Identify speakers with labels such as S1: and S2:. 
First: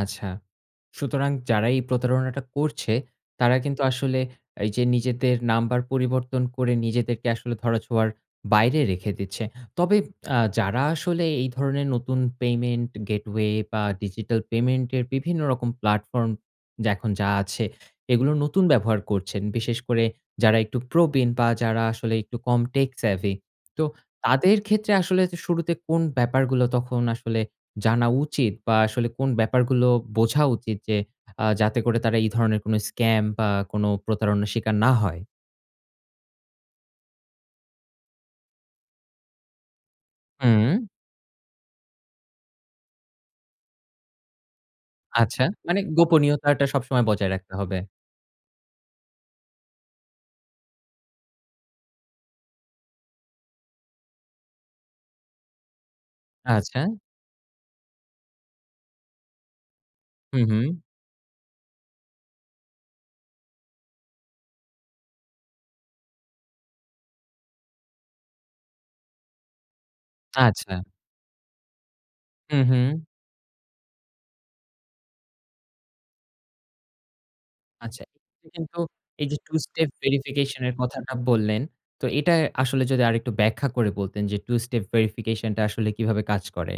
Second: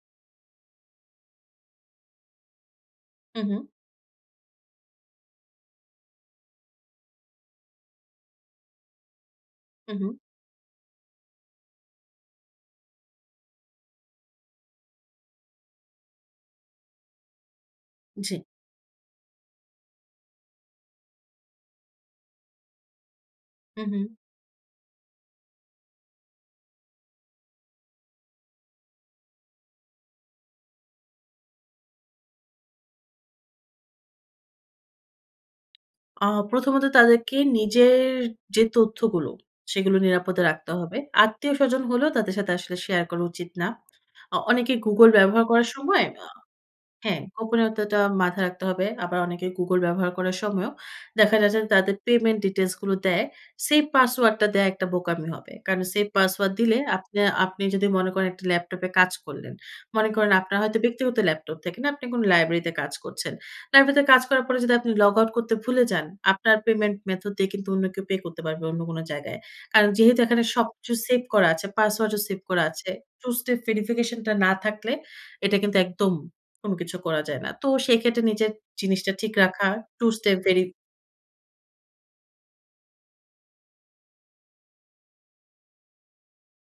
S1: আচ্ছা। সুতরাং, যারা এই প্রতারণাটা করছে,
S2: হু,
S1: তারা
S2: হু।
S1: কিন্তু আসলে এইযে নিজেদের নাম্বার পরিবর্তন করে, নিজেদেরকে আসলে ধরা ছোঁয়ার বাইরে রেখে দিচ্ছে।
S2: হু,
S1: তবে
S2: হু।
S1: আ যারা আসলে এই ধরনের নতুন পেমেন্ট গেটওয়ে বা ডিজিটাল পেমেন্টের বিভিন্ন রকম প্লাটফর্ম যা এখন যা আছে। এগুলো
S2: জ্বি।
S1: নতুন ব্যবহার করছেন। বিশেষ করে যারা একটু প্রবীণ বা যারা আসলে একটু কম টেক সেভি
S2: হু,
S1: তো
S2: হু।
S1: তাদের ক্ষেত্রে আসলে যে শুরুতে কোন ব্যাপারগুলো, তখন আসলে জানা উচিত, বা আসলে কোন ব্যাপারগুলো বোঝা উচিত? যে আ যাতে করে তারা এই ধরনের কোন স্ক্যাম বা কোন প্রতারণার স্বীকার না হয়?
S2: আ প্রথমত তাদেরকে নিজের যে তথ্যগুলো, সেগুলো নিরাপদে রাখতে
S1: হু।
S2: হবে। আত্মীয়স্বজন হলেও তাদের সাথে আসলে শেয়ার করা উচিত না। আ অনেকে Google
S1: আচ্ছা।
S2: ব্যবহার করার
S1: মানে
S2: সময়, আ
S1: গোপনীয়তাটা সবসময়
S2: হ্যাঁ,
S1: বজায় রাখতে হবে।
S2: গোপনীয়তাটা মাথায় রাখতে হবে। আবার অনেকে Google ব্যবহার করার সময়ও দেখা যাচ্ছে যে, তাদের পেমেন্ট ডিটেইলস গুলো দেয়। সেভ পাসওয়ার্ড টা দেয়া একটা বোকামি হবে। কারণ সেভ পাসওয়ার্ড দিলে
S1: আচ্ছা।
S2: আপনে আপনি যদি মনে করেন একটা ল্যাপটপে কাজ করলেন। মনে করেন
S1: হুঁ,
S2: আপনার
S1: হুঁ।
S2: হয়তো ব্যক্তিগত ল্যাপটপ থেকে না, আপনি কোন লাইব্রেরিতে কাজ করছেন। লাইব্রেরিতে কাজ করার পরে যদি আপনি লগআউট করতে ভুলে যান, আপনার পেমেন্ট মেথড দিয়ে কিন্তু অন্য কেউ পে করতে পারবে, অন্য কোন জায়গায়। কারণ যেহেতু এখানে
S1: আচ্ছা।
S2: সবকিছু সেভ করা আছে, পাসওয়ার্ডও সেভ
S1: হু,
S2: করা আছে।
S1: হু।
S2: টু স্টেপ ভেরিফিকেশন টা না থাকলে, এটা কিন্তু একদম কোন কিছু করা যায় না। তো
S1: আচ্ছা,
S2: সেইক্ষেত্রে
S1: এখানে
S2: নিজের
S1: কিন্তু
S2: জিনিসটা ঠিক
S1: এইযে টু
S2: রাখা,
S1: স্টেপ
S2: টু স্টেপ
S1: ভেরিফিকেশন
S2: ভেরি
S1: এর কথাটা বললেন, তো এটা আসলে যদি আরেকটু ব্যাখ্যা করে বলতেন যে, টু স্টেপ ভেরিফিকেশন টা আসলে কিভাবে কাজ করে?